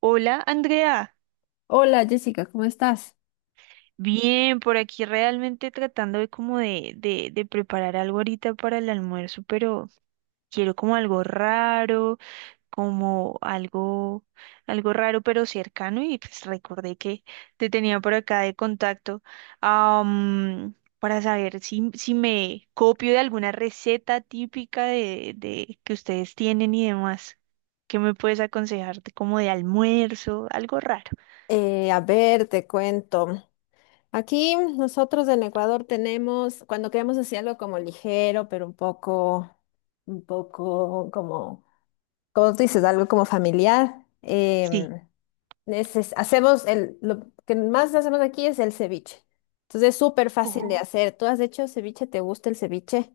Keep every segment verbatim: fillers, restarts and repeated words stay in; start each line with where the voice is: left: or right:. right: Hola, Andrea.
left: Hola, Jessica, ¿cómo estás?
right: Bien, por aquí realmente tratando de como de, de, de preparar algo ahorita para el almuerzo, pero quiero como algo raro, como algo, algo raro pero cercano y pues recordé que te tenía por acá de contacto, am, para saber si, si me copio de alguna receta típica de, de que ustedes tienen y demás. ¿Qué me puedes aconsejarte como de almuerzo? Algo raro.
left: Eh, a ver, te cuento. Aquí nosotros en Ecuador tenemos, cuando queremos hacer algo como ligero, pero un poco, un poco como, como tú dices, algo como familiar,
right: Sí.
left: em, neces- hacemos el, lo que más hacemos aquí es el ceviche. Entonces es súper fácil de hacer. ¿Tú has hecho ceviche? ¿Te gusta el ceviche?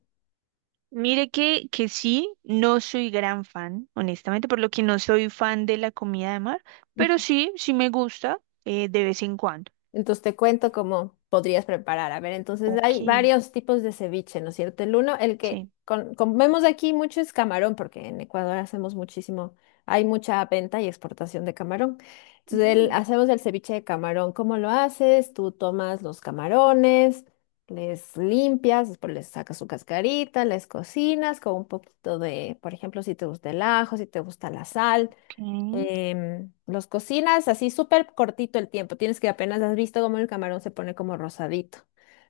right: Mire que, que sí, no soy gran fan, honestamente, por lo que no soy fan de la comida de mar, pero sí, sí me gusta eh, de vez en cuando.
left: Entonces te cuento cómo podrías preparar. A ver, entonces
right: Ok,
left: hay varios tipos de ceviche, ¿no es cierto? El uno, el que
right: sí.
left: con- comemos aquí mucho es camarón, porque en Ecuador hacemos muchísimo, hay mucha venta y exportación de camarón. Entonces el-
right: Ujú,
left: hacemos el ceviche de camarón. ¿Cómo lo haces? Tú tomas los camarones, les limpias, después les sacas su cascarita, les cocinas con un poquito de, por ejemplo, si te gusta el ajo, si te gusta la sal,
right: ok.
left: em, los cocinas así súper cortito el tiempo. Tienes que apenas has visto cómo el camarón se pone como rosadito.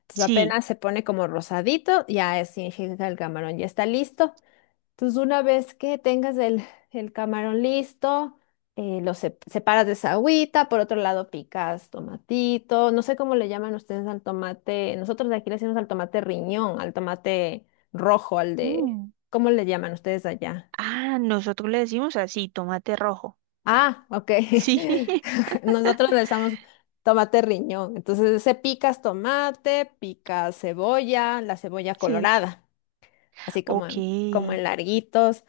left: Entonces
right: Sí.
left: apenas se pone como rosadito, ya es- significa que el camarón ya está listo. Entonces una vez que tengas el, el camarón listo, eh, lo sep- separas de esa agüita. Por otro lado picas tomatito. No sé cómo le llaman ustedes al tomate. Nosotros de aquí le decimos al tomate riñón, al tomate rojo, al de...
right: Mm.
left: ¿Cómo le llaman ustedes allá?
right: Ah, nosotros le decimos así, tomate rojo.
left: Ah, ok.
right: Sí,
left: Nosotros le usamos tomate riñón. Entonces, se picas tomate, picas cebolla, la cebolla
right: sí.
left: colorada, así como
right: Ok.
left: en, como en larguitos,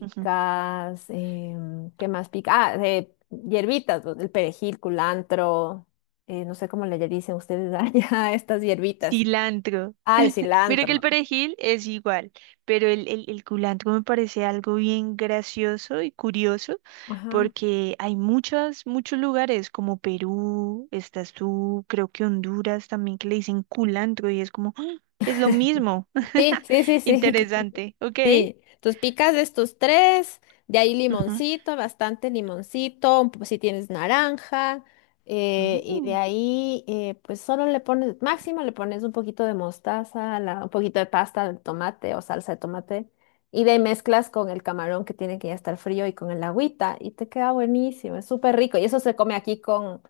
right: Ujú.
left: em, ¿qué más pica? Ah, eh, hierbitas, pues, el perejil, culantro, eh, no sé cómo le dicen ustedes allá a estas hierbitas.
right: Cilantro.
left: Ah, el
right: Mira que el
left: cilantro.
right: perejil es igual, pero el, el, el culantro me parece algo bien gracioso y curioso
left: Ajá.
right: porque hay muchos, muchos lugares como Perú, estás tú, creo que Honduras también que le dicen culantro y es como, ¡ah! Es lo mismo.
left: Sí, sí, sí, sí.
right: Interesante, ¿ok?
left: Sí, entonces picas de estos tres, de ahí
right: Ujú.
left: limoncito, bastante limoncito, un po- si tienes naranja, eh, y de
right: Mm,
left: ahí eh, pues solo le pones, máximo le pones un poquito de mostaza, la- un poquito de pasta de tomate o salsa de tomate, y de ahí mezclas con el camarón que tiene que ya estar frío y con el agüita, y te queda buenísimo, es súper rico, y eso se come aquí con,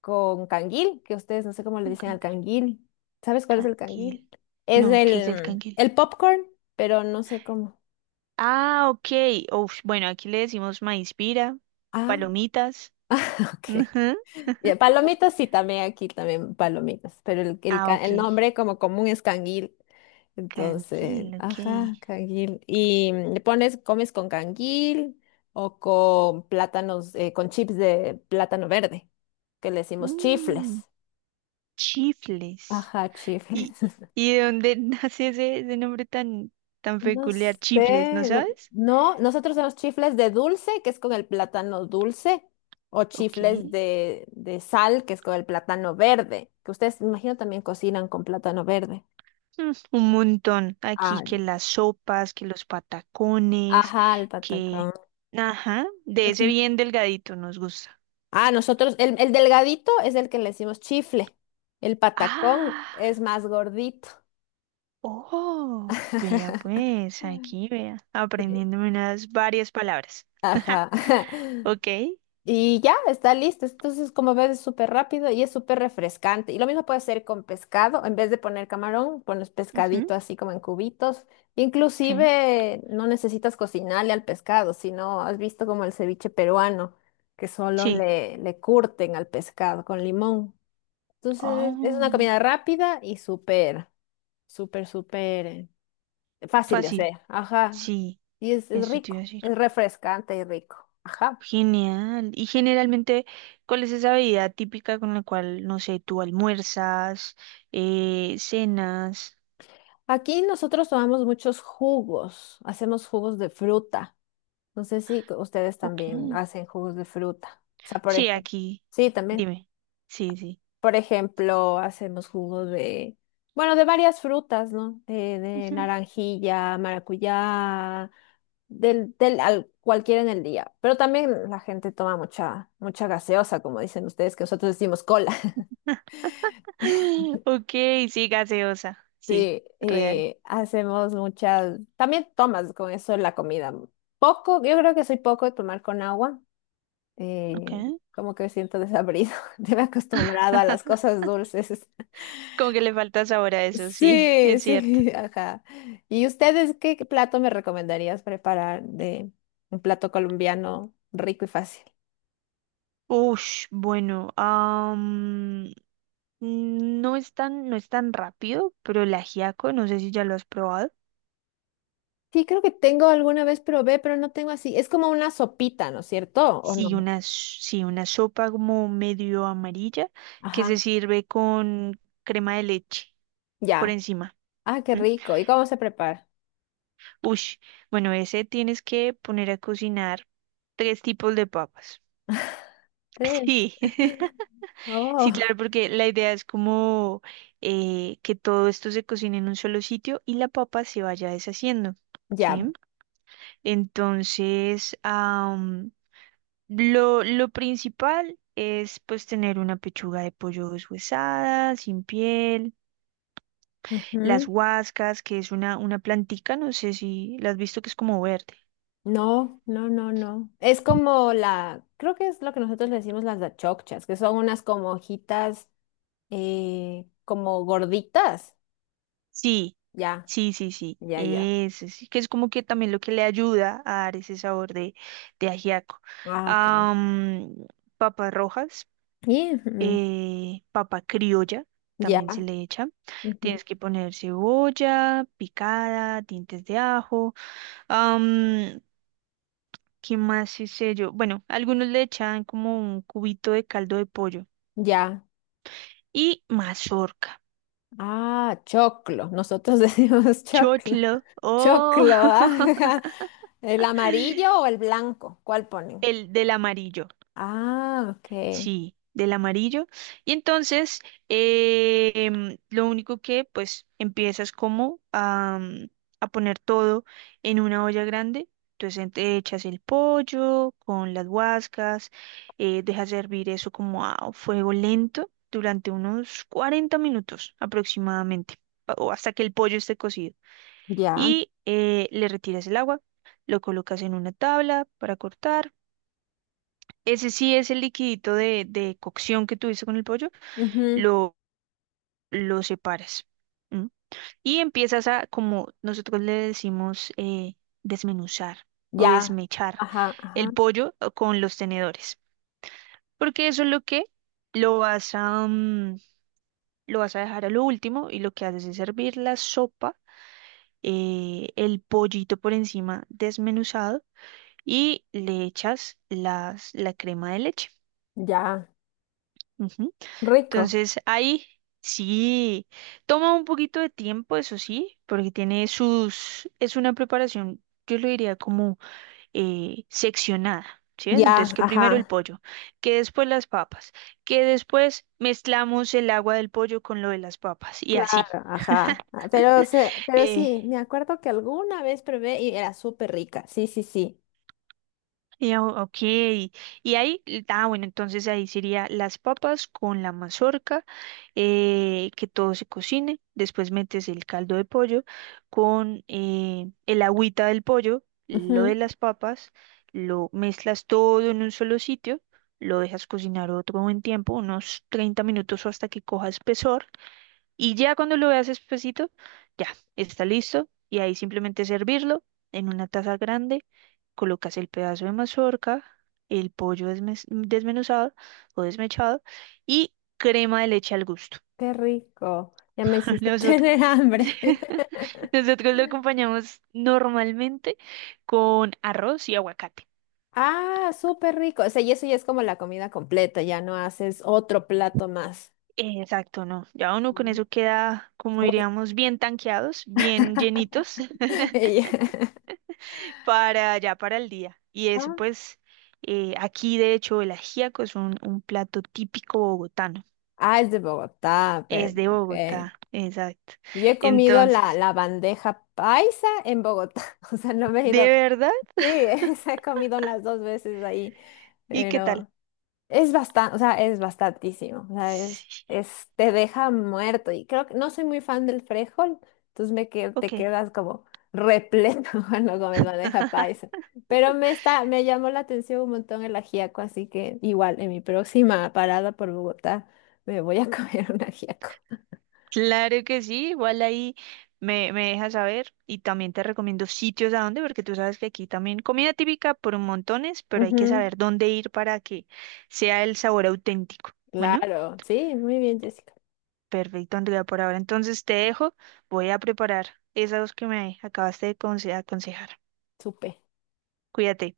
left: con canguil, que ustedes no sé cómo le
right: un
left: dicen al
right: canguil.
left: canguil. ¿Sabes cuál es el
right: Canquil.
left: canguil? Es
right: No, ¿qué es el
left: el,
right: canquil?
left: el popcorn, pero no sé cómo.
right: Ah, ok. Uf, bueno, aquí le decimos maíz pira,
left: Ah,
right: palomitas.
left: ok. Ya, palomitas sí, también aquí también palomitas, pero el, el,
right: Ah,
left: ca-
right: ok.
left: el nombre como común es canguil. Entonces,
right: Candil, ok.
left: ajá, canguil. Y mm, le pones, comes con canguil o con plátanos, eh, con chips de plátano verde, que le decimos
right: Mm,
left: chifles.
right: chifles.
left: Ajá,
right: ¿Y,
left: chifles.
right: y de dónde nace ese, ese nombre tan, tan
left: No
right: peculiar? Chifles, ¿no
left: sé, no,
right: sabes?
left: no, nosotros tenemos chifles de dulce, que es con el plátano dulce, o chifles
right: Ok.
left: de, de sal, que es con el plátano verde, que ustedes, me imagino, también cocinan con plátano verde.
right: Mm, un montón.
left: Ah,
right: Aquí que
left: no.
right: las sopas, que los patacones,
left: Ajá, el
right: que...
left: patacón.
right: Ajá, de ese
left: Ujú.
right: bien delgadito nos gusta.
left: Ah, nosotros, el, el delgadito es el que le decimos chifle, el patacón
right: Ah,
left: es más gordito.
right: oh, vea pues, aquí vea,
left: Sí.
right: aprendiéndome unas varias palabras.
left: Ajá.
right: Ok.
left: Y ya, está listo. Entonces, como ves, es súper rápido y es súper refrescante. Y lo mismo puede hacer con pescado. En vez de poner camarón, pones
right: Ujú,
left: pescadito así como en cubitos.
right: sí.
left: Inclusive no necesitas cocinarle al pescado, sino has visto como el ceviche peruano, que solo
right: Sí.
left: le, le curten al pescado con limón. Entonces, es una
right: Oh,
left: comida rápida y súper, súper, súper eh, fácil de
right: fácil.
left: hacer. Ajá.
right: Sí,
left: Y es, es
right: eso te iba a
left: rico,
right: decir.
left: es refrescante y rico. Ajá.
right: Genial. Y generalmente, ¿cuál es esa bebida típica con la cual, no sé, tú almuerzas, eh, cenas?
left: Aquí nosotros tomamos muchos jugos, hacemos jugos de fruta. No sé si c- ustedes
right: Ok.
left: también hacen jugos de fruta. O sea, por
right: Sí,
left: ejemplo,
right: aquí.
left: sí, también.
right: Dime. Sí, sí.
left: Por ejemplo, hacemos jugos de, bueno, de varias frutas, ¿no? De, de
right: Ujú.
left: naranjilla, maracuyá, del, del al, cualquiera en el día. Pero también la gente toma mucha, mucha gaseosa, como dicen ustedes, que nosotros decimos cola.
right: Ok, sí, gaseosa. Sí,
left: Sí,
right: real.
left: eh, hacemos muchas, también tomas con eso la comida. Poco, yo creo que soy poco de tomar con agua,
right: Ok.
left: eh, como que me siento desabrido, me he acostumbrado a las cosas dulces.
right: Como que le falta sabor a eso, sí,
left: Sí,
right: es cierto.
left: sí, ajá. ¿Y ustedes qué plato me recomendarías preparar de un plato colombiano rico y fácil?
right: Ush, bueno, no es tan, no es tan rápido, pero el ajiaco, no sé si ya lo has probado.
left: Sí, creo que tengo alguna vez probé, pero no tengo así. Es como una sopita, ¿no es cierto? ¿O no?
right: Sí, una, s- sí, una sopa como medio amarilla que
left: Ajá,
right: se sirve con crema de leche por
left: ya.
right: encima.
left: Ah, qué
right: ¿M?
left: rico. ¿Y cómo se prepara?
right: Ush, bueno, ese tienes que poner a cocinar tres tipos de papas.
left: Tres.
right: Sí, sí, claro,
left: Oh,
right: porque la idea es como eh, que todo esto se cocine en un solo sitio y la papa se vaya deshaciendo,
left: ya.
right: ¿sí? Entonces, Lo, lo principal es pues tener una pechuga de pollo deshuesada, sin piel, las
left: Ujú.
right: huascas, que es una, una plantica, no sé si la has visto que es como verde.
left: No, no, no, no. Es como la, creo que es lo que nosotros le decimos las dachocchas, que son unas como hojitas, eh, como gorditas.
right: Sí,
left: Ya,
right: sí, sí, sí.
left: ya, ya.
right: Ese sí, que es como que también lo que le ayuda a dar ese sabor de, de ajiaco.
left: Ah, ok.
right: Am, papas rojas,
left: Y, mm,
right: eh, papa criolla,
left: ya,
right: también se le echa.
left: ujú,
right: Tienes que poner cebolla picada, dientes de ajo. am, ¿qué más hice yo? Bueno, algunos le echan como un cubito de caldo de pollo
left: ya.
right: y mazorca.
left: Ah, choclo. Nosotros decimos choclo.
right: Chotlo,
left: Choclo,
right: oh,
left: ajá. ¿El amarillo o el blanco? ¿Cuál ponen?
right: el del amarillo.
left: Ah, ok.
right: Sí, del amarillo. Y entonces, em, lo único que pues empiezas como a, mm, a poner todo en una olla grande. Entonces en- te echas el pollo con las guascas, eh, dejas hervir eso como a fuego lento durante unos cuarenta minutos aproximadamente, pa- o hasta que el pollo esté cocido.
left: Ya.
right: Y eh, le retiras el agua, lo colocas en una tabla para cortar, ese sí es el liquidito de, de cocción que tuviste con el pollo,
left: Ujú.
right: lo, lo separas. ¿M? Y empiezas a, como nosotros le decimos, eh, desmenuzar o
left: Ya,
right: desmechar
left: ajá, ajá,
right: el pollo eh, con los tenedores. Porque eso es lo que lo vas a, mm, lo vas a dejar a lo último, y lo que haces es servir la sopa, eh, el pollito por encima desmenuzado, y le echas las, la crema de leche.
left: ya,
right: Ujú.
left: rico,
right: Entonces, ahí sí, toma un poquito de tiempo, eso sí, porque tiene sus, es una preparación, yo lo diría como eh, seccionada, ¿sí ves? Entonces,
left: ya,
right: que
left: ajá,
right: primero el pollo, que después las papas, que después mezclamos el agua del pollo con lo de las papas y así.
left: claro, ajá. Ah, Pero, se, pero
right: Eh,
left: sí, me acuerdo que alguna vez probé y era súper rica, sí, sí, sí.
right: Y, ah, ok, y ahí, ah, bueno, entonces ahí sería las papas con la mazorca, eh, que todo se cocine, después metes el caldo de pollo con eh, el agüita del pollo, lo de
left: Ujú.
right: las papas, lo mezclas todo en un solo sitio, lo dejas cocinar otro buen tiempo, unos treinta minutos o hasta que coja espesor, y ya cuando lo veas espesito, ya está listo. Y ahí simplemente servirlo en una taza grande. Colocas el pedazo de mazorca, el pollo desmes- desmenuzado o desmechado, y crema de leche al gusto.
left: Qué rico, ya me hiciste
right: Nosotros,
left: tener hambre.
right: nosotros lo acompañamos normalmente con arroz y aguacate.
left: Ah, súper rico, o sea, y eso ya es como la comida completa, ya no haces otro plato más.
right: Exacto, no. Ya uno con
left: Mm.
right: eso queda, como diríamos, bien tanqueados, bien llenitos.
left: Ya.
right: Para ya para el día. Y eso
left: Ah,
right: pues, eh, aquí de hecho el ajiaco es un, un plato típico bogotano.
left: ah, es de Bogotá, pero,
right: Es de
left: ok.
right: Bogotá, exacto.
left: Yo he comido la,
right: Entonces,
left: la bandeja paisa en Bogotá, o sea, no me he
right: ¿de
left: ido.
right: verdad?
left: Sí, esa he comido las dos veces ahí,
right: ¿Y qué tal?
left: pero es bastante, o sea, es bastantísimo, o sea, es,
right: Sí,
left: es- te deja muerto y creo que no soy muy fan del frijol, entonces me que,
right: ok,
left: te quedas como repleto cuando comes bandeja paisa, pero me está, me llamó la atención un montón el ajiaco, así que igual en mi próxima parada por Bogotá me voy a comer un ajiaco.
right: claro que sí, igual ahí me, me dejas saber, y también te recomiendo sitios a dónde, porque tú sabes que aquí también comida típica por montones, pero hay que
left: Ujú.
right: saber dónde ir para que sea el sabor auténtico. Bueno.
left: Claro, sí, muy bien, Jessica.
right: Perfecto, Andrea, por ahora. Entonces te dejo, voy a preparar esas dos que me acabaste de conse- aconsejar.
left: Supe.
right: Cuídate.